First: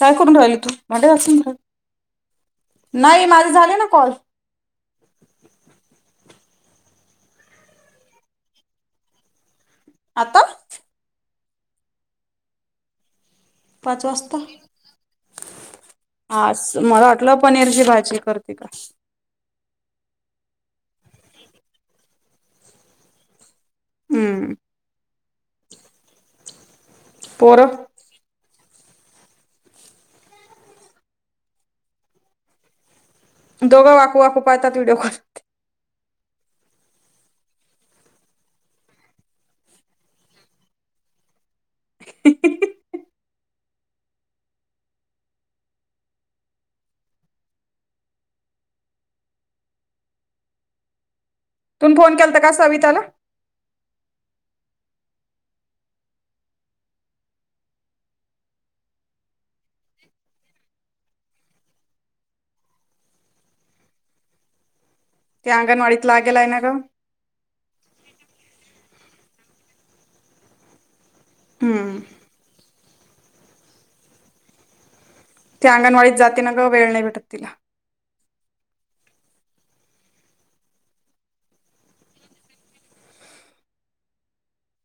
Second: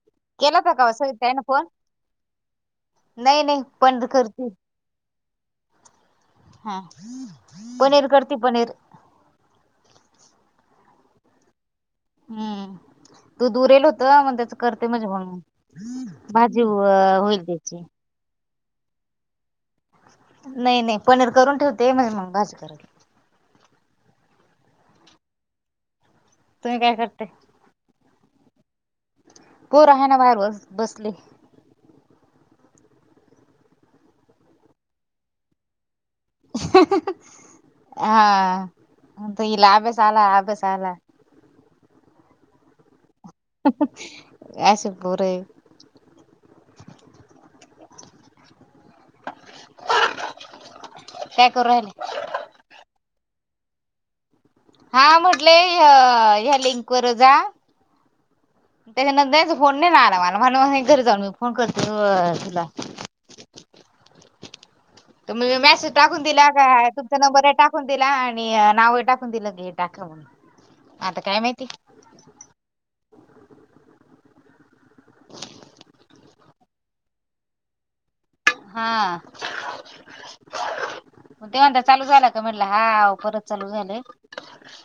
काय करून राहिली केला तू का व भांडे घासून सविताताईन फोन? राहिली नाही माझे नाही झाले ना बंद कॉल करते हा पनीर करती पनीर आता हुं दूध उरेल होत पाच मग वाजता त्याच करते म्हणजे म्हणून भाजी होईल त्याची ठीक आहे नाही नाही पनीर करून ठेवते म्हणजे मग भाजी करते हुं तुम्ही काय करते होर पोर आहे ना बाहेर बस बसली दोघं वाकू वाकू पाहतात व्हिओॉल हा अ इला आभे सला आभे सला [inaudible] असशी पुरे [inaudible] करू तुम राहिले फोन केला तर का सविताला हा म्हटले ह ह लिंक व जा त्याच्यान नाहीच फोन नाही नाही आला मला म्हण घरी जाऊन मी फोन करतो तुला तु म ते मेसेज अंगणवाडीत टाकून लागेल दिला आहे ना ग का नंबर टाकून दिला आणि नाव टाकून दिलं घे टाकवून आता काय माहिती हम्म ते अंगणवाडीत जाते ना का वेळ नाही भेटत तिला हा ते म्हणता चालू झाला का म्हटलं हा परत चालू झाले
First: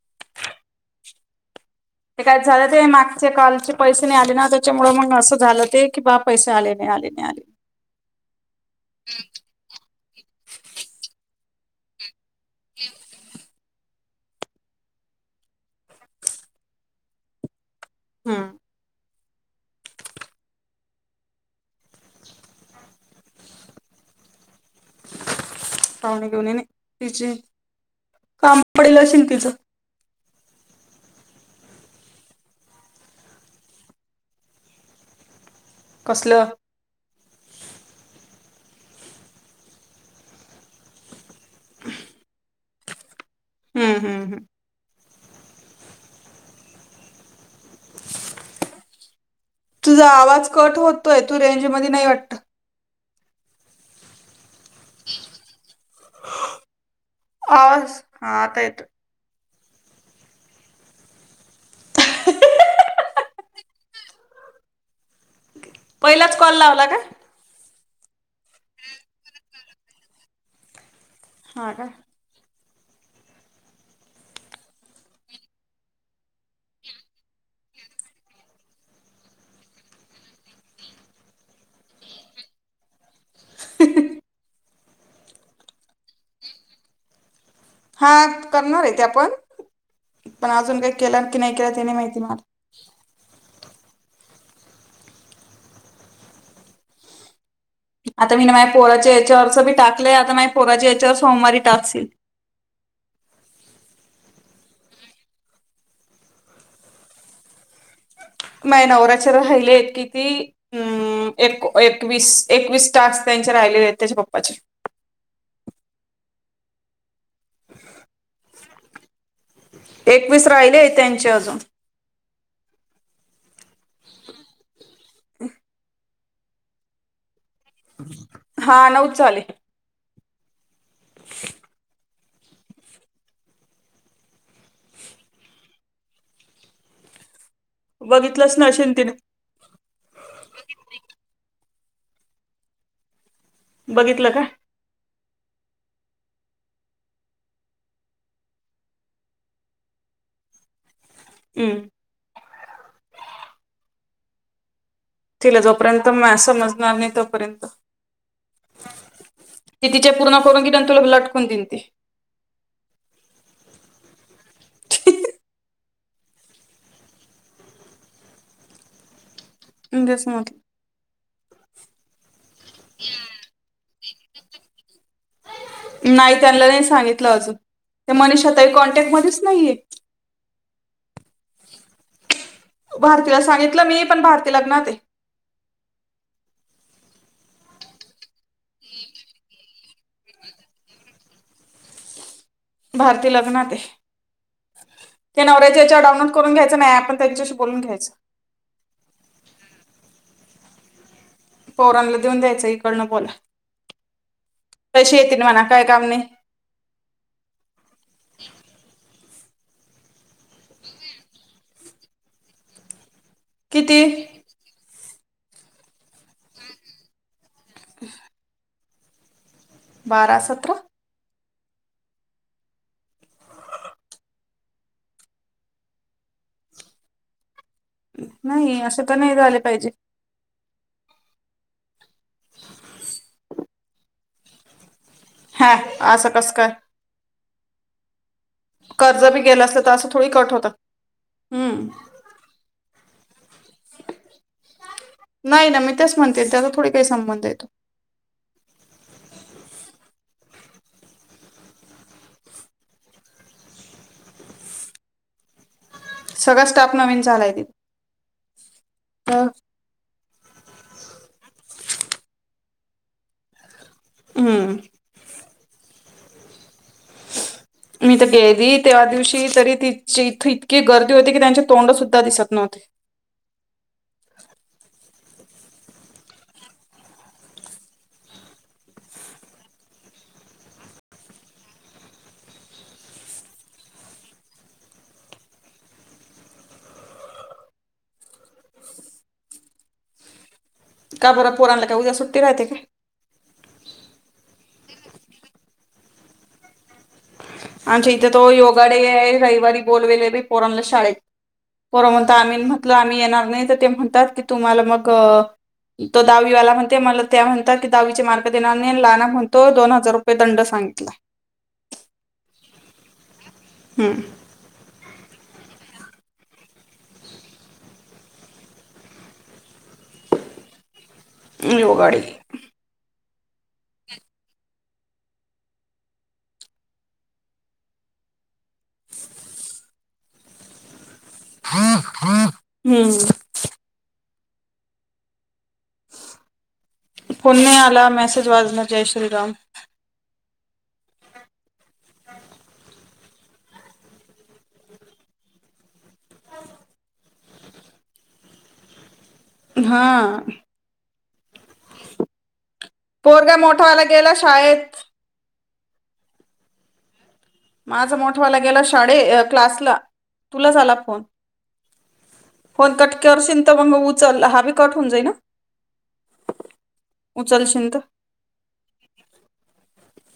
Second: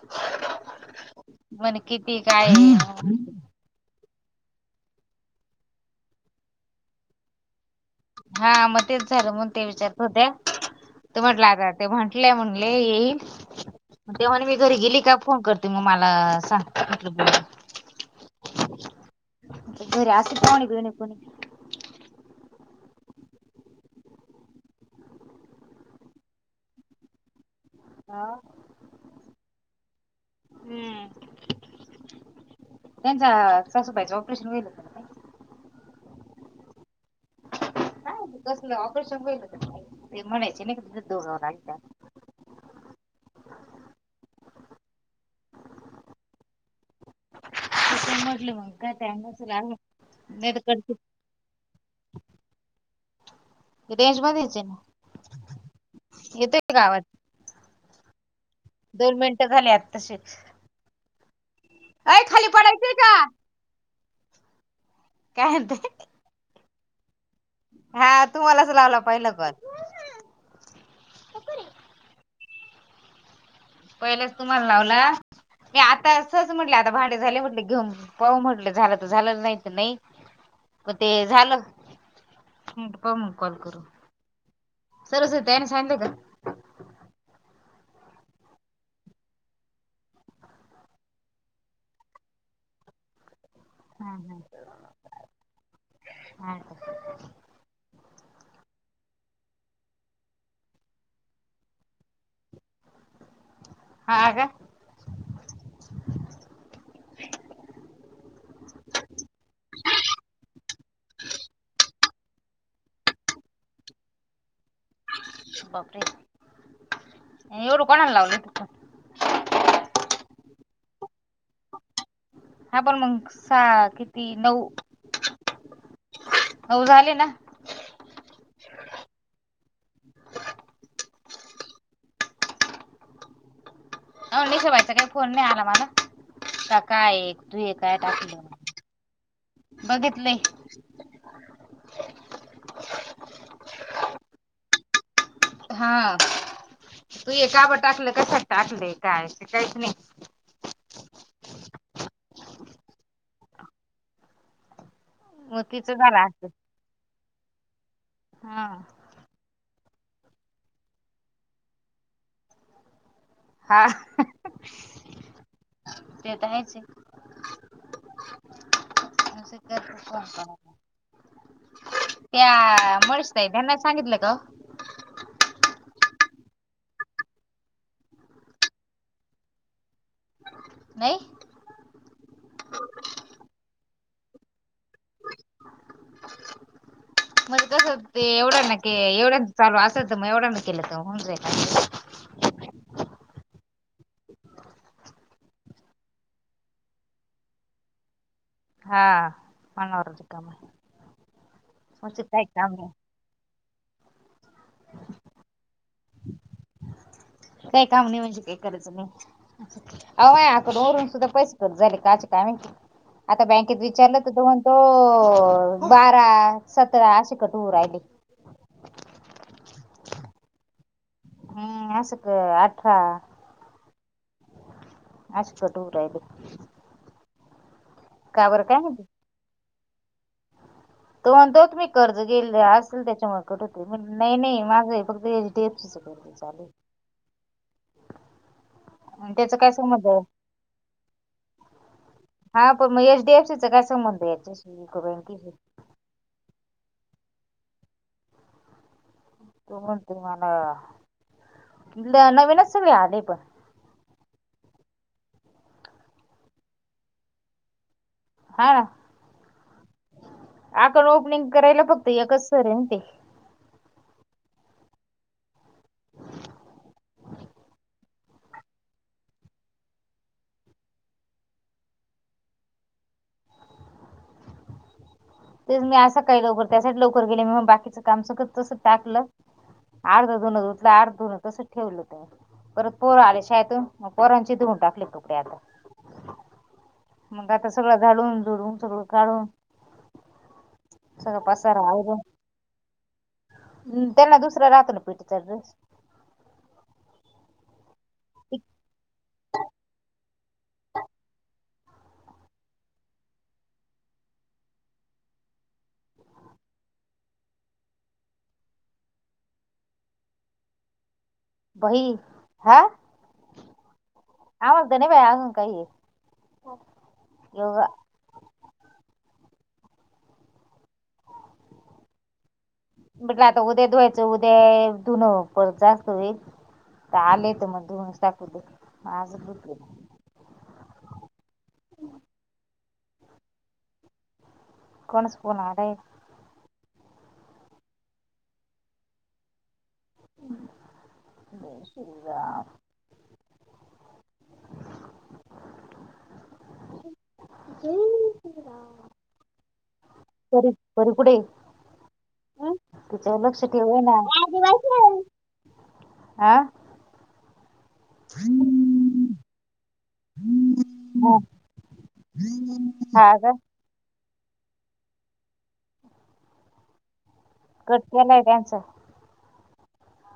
[unintelligible] म्हने किती ते काय झालं ते मागचे कॉलचे पैसे नाही आले ना त्याच्यामुळे मग असं झालं ते की बा पैसे आले, नाही आले, नाही आले. हा मग तेच झालं म्हण ते विचारत होत्या ते म्हटलं आता ते म्हंटलं म्हण अ ग तेव्हा मी घरी गेली का फोन करते मग मला सांग म्हट ब हम्म घर अस पाणी पिणे कोणी वणी घेऊन तिची काम पडेल असशेील तिचं हम्म त्यांचा सासूबाईचं ऑपरेशन गईल कसलं ह बसपरेशन ते म चन बयता हम्म हम् हम म्हटलं मग का त्यांना तुझा आवाज कट होतोय तू रेंज मध्ये नाही वाटत रेंज मध्येच ना येतय गावात अ हा आता येतो दोन मिनटं झालीत तसे अय खाली पडायचेय का काय ते पहिलाच कॉल लावला का हा तुम्हालाच लावला पाहिलं ग ह का पहिलेच तुम्हाला लावला आता असच म्हटलं आता भाडे झाले म्हटले घम पाऊ म्हटले झालं तर झालं नाही तर नाही प ते झालं प मग कॉल करू सरव अस त्याने सांगलं का हा करणार आहे तेे आपण पण अजून काही केलं की नाही केलं त्या नाही माहिती म हम् हम् हम आता मी ना माझ पोराच्या याच्यावरस बी टाकलंय आता माझ पोराचे याच्यावर सोमवारी टाकशील ह म नवऱ्याच्या राहिले कि ती हम्म एक एकवीस एकवीस टाास त्यांचे राहिलेले आहेत त्याच्या पप्पाचे बापरे एवढं कोणाला लावले तु एकवीस राहिलेय त्यांचे अजून हा पण मग सा किती नऊ हो झाले ना हा नऊच चाले [inaudible] हो निशेवायचा काही फोन नाही आला मला का काय तू हे बघितलंच ना अशिल तिने बघितले बघितलं का हा तू एक कावर टाकलं कशात टाकलं काय काहीच नाही हम तला मग तिचं जोपर्यंत झालं म असत समजणार नाही तोपर्यंत हा ती तिच्या पूर्ण करून की तुला लटकून दिन ते हा ते तरयच [inaudible] तेच म्हटलं त्या मुच ताईना सांगितलं का? नाही त्यांना नाही सांगितलं अजून ते मनीष आताही कॉन्टॅक्ट मध्येच नाहीये. नाही. भारतीला सांगितलं मी पण भारती लग्ते. मग कसं ते एवढं न के एवढा चालू असेत मग एवढा न केलं तरऊ भारतीय लग्नात आहे. ते नवर्याजच्या डाउनलड करून घ्यायच नाही आपण त्यांच्याशी बोलून घ्यायचं. हा मण वर ज काम पोरांला म्हणजे देऊन काही द्यायचं काम नाही इकडनं बोला तसे येतील म्हणा काय कामने काही काम नाही म्हणजे काही करायचं नाही. अय आकडून उरून सुद्धा पैसे करत झाले काचे काय? आता बँकेत किती विचारलं तर दोन तो बारा सतरा अे कटू राहिली. बारा सतरा मासक अठरा अशछट उरा आहेे. नाही असं माहिती तर नाही झाले पाहिजे. तो म्हणतो होत मी कर्ज गेले असेल त्याच्यामुळे कठ होते नाही नाही माझं. प्रवेेश हा डेपस असं कसं चाली. काय कर्ज बी त्याचा गेलं काय असल तर संबंध असं आहे थोडी कट होतात हम्म. हा पण मग एच डीएफ सीचा काय संबंध आहे याच्याशी बँकेशी त्याच म्हणते त्या थोडी काही संबंध येतो. तण तुम्हाला नवीनच सळे आले पण सगळां स्टाफ नवीन चालाय त हा आपकण ओपनिंग करायला फक्त एकच सर आहे ना ते हम. मी तर गेली त्या दिवशी तरी तिची इथ इतकी गर्दी होती की त्यांचे तोंड सुद्धा दिसत नव्हते. तेच मी असं काही लवकर त्यासाठी लवकर गेले मी मग बाकीचं काम सग तस टाकलं. अर्धा दोनलं अर्ध दोन तसंच ठेवलं हो ते परत पोरं आले शायेत पोरांचे धुऊन टाकले कपडे आता मग आता सगळं धडून धुडून सगळं काढून का सगळं बरा पोर पसारा आणला काय उद्या सुट्टी राहते का? हम् त्यांना दुसरा रातन पीठ र आमच्या इथे तो योगाडे आहे रविवारी बोलवेले पोरमला शाळेत को म्हण आम्ही म्हटल आम्ही येणार नाही तर ते म्हणतात की तुम्हाला मग तो दहावीवाला म्हणते मला त्या म्हणतात की दहावीचे मार्क देणार नाही ला ना म्हणतो दोन हजार रुपये दंड सांगितला. बही हा. हम्म. आवागद न बाय आगून काय योग योगाडी म्हटलं आता उद्या धुवायचं उद्या धुणं जास्त होईल. आलेेत मग द टाकवत माज दु हा हा. कोण स्पोून आड. कोणी आला मेसेज वाजणार जय श्रीराम शला हा. बरी पुुठे तिच्यावर पोरगा लक्ष ठेवा मोठावाला ना. गेला शाळेत आं. माझा मोठवाला गेला शाळे क्लासला तुला झाला फोन फोन हा कटकर् का शंत मंग उचल हा बी कट होऊन जाई ना कट उचलशिनत. केलाय त्यांचा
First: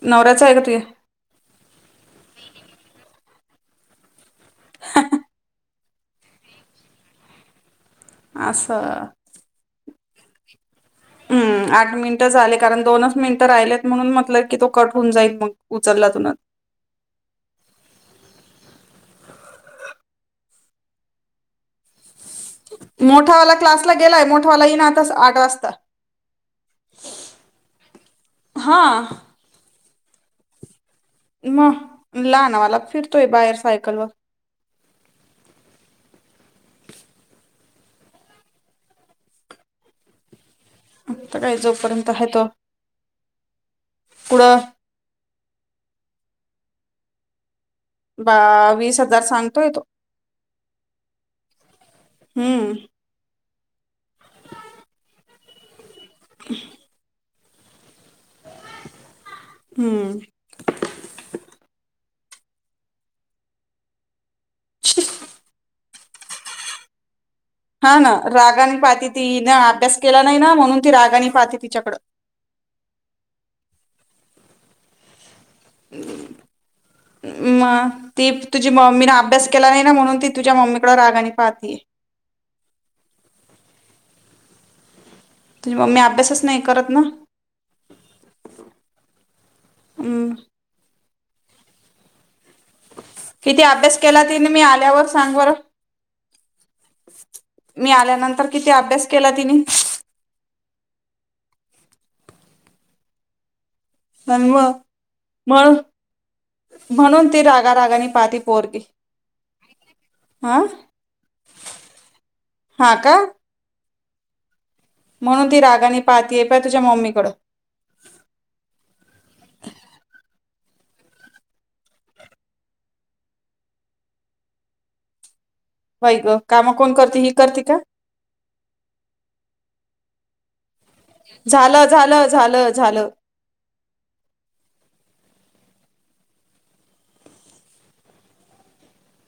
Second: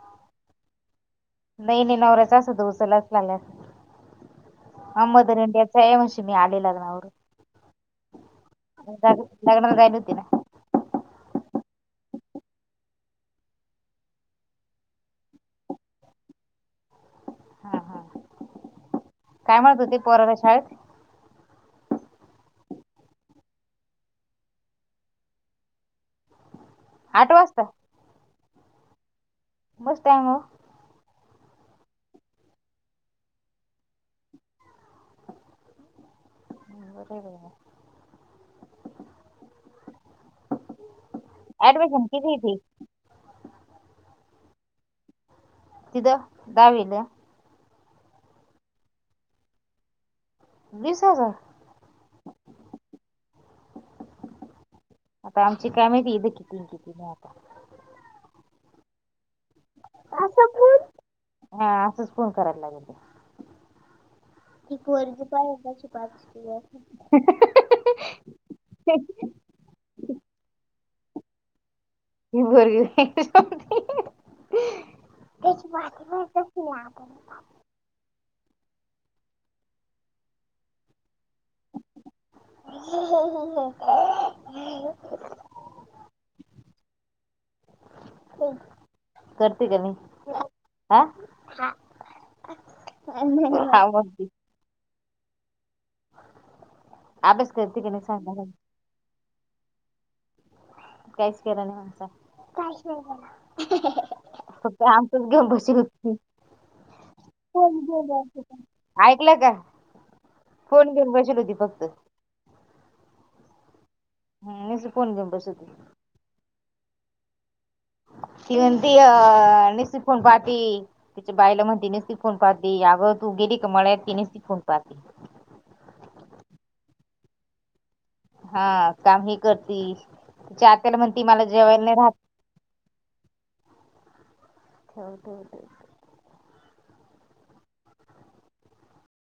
नवऱ्याचं आहे का तूझ्या? नाही नाही नवऱ्याचा असता तर उचलला [unintelligible] हा मदर इंडिया [unintelligible] मी आले लग्नावरून. असं लग्नाला जायेल होती ना. हम् आठ मिनिटं झाले कारण दोनच मिनिटं राहिल्यात म्हणून म्हटलं कि तो कट होऊन जाईल मग उचलला तुन. हा हा काय म्हणत होती पोराला शाळेत मोठावाला क्लासला गेलाय मोठावाला येई ना आता आठ वाजता. आठ वाजता. हा. मस्त आहे मग. म लहानावाला फिरतोय बाहेर सायकलवर. अरे देवा. आता काय ऍडमिशन जोपर्यंत आहे किती तो ती पुढं तिथं दहावीला. बा वीस हजार सांगतोय तो. वीस हजार? हम्म आता आमची काय माहिती इथं किती आहे अन् किती नाही आता. हम्म. हा असंच फोन करायला लागेल. [unintelligible] पाच. [unintelligible] हा ना रागाने पाहती ती हीन अभ्यास केला नाही ना म्हणून ती रागाने पाहते तिच्याकडं. बरंय. [unintelligible] तेच. [unintelligible] म. ती तुझी मम्मीन अभ्यास केला नाही ना म्हणून ती तूझ्या मम्मीकड रागानी पाहतीये. [unintelligible] तुझी मम्मी अभ्यासच नाही करत ना. हम्म. आ? किती अभ्यास केला तिने मी आल्यावर सांग बर? अभ्यास करते का मी नाही सांग ना. आल्यानंतर किती अभ्यास केला तिनी? काहीच केला नाही म्हणा. काहीच केला नाही. आणि मग फक्त आमचच घेऊन बसेल म्हणून होती. म्हणून ती रागा रागाने पाहती पोरगी [unintelligible] ऐकलं का? हा फोन घेऊन बसेल होती फक्त. हा का? हम्म, नुसती फोन घेऊन बसत म्हणून ती होती रागाने पाहतीये पहाय तुझ्या मम्मीकडं. ती म्हणती अ निसती फोन पहाती. तिच्या बाईला म्हणती निसती फोन पहाती. अगं तू गेली का मळ्यात ती निसती फोन पहाती. बाई ग काम कोण करत ही करती का? हा काम ही करती? तिच्या आत्याला म्हणती मला जेवायला झालं नाही घातलं. झालं झालं झालं ठेव, ठेव, ठेव.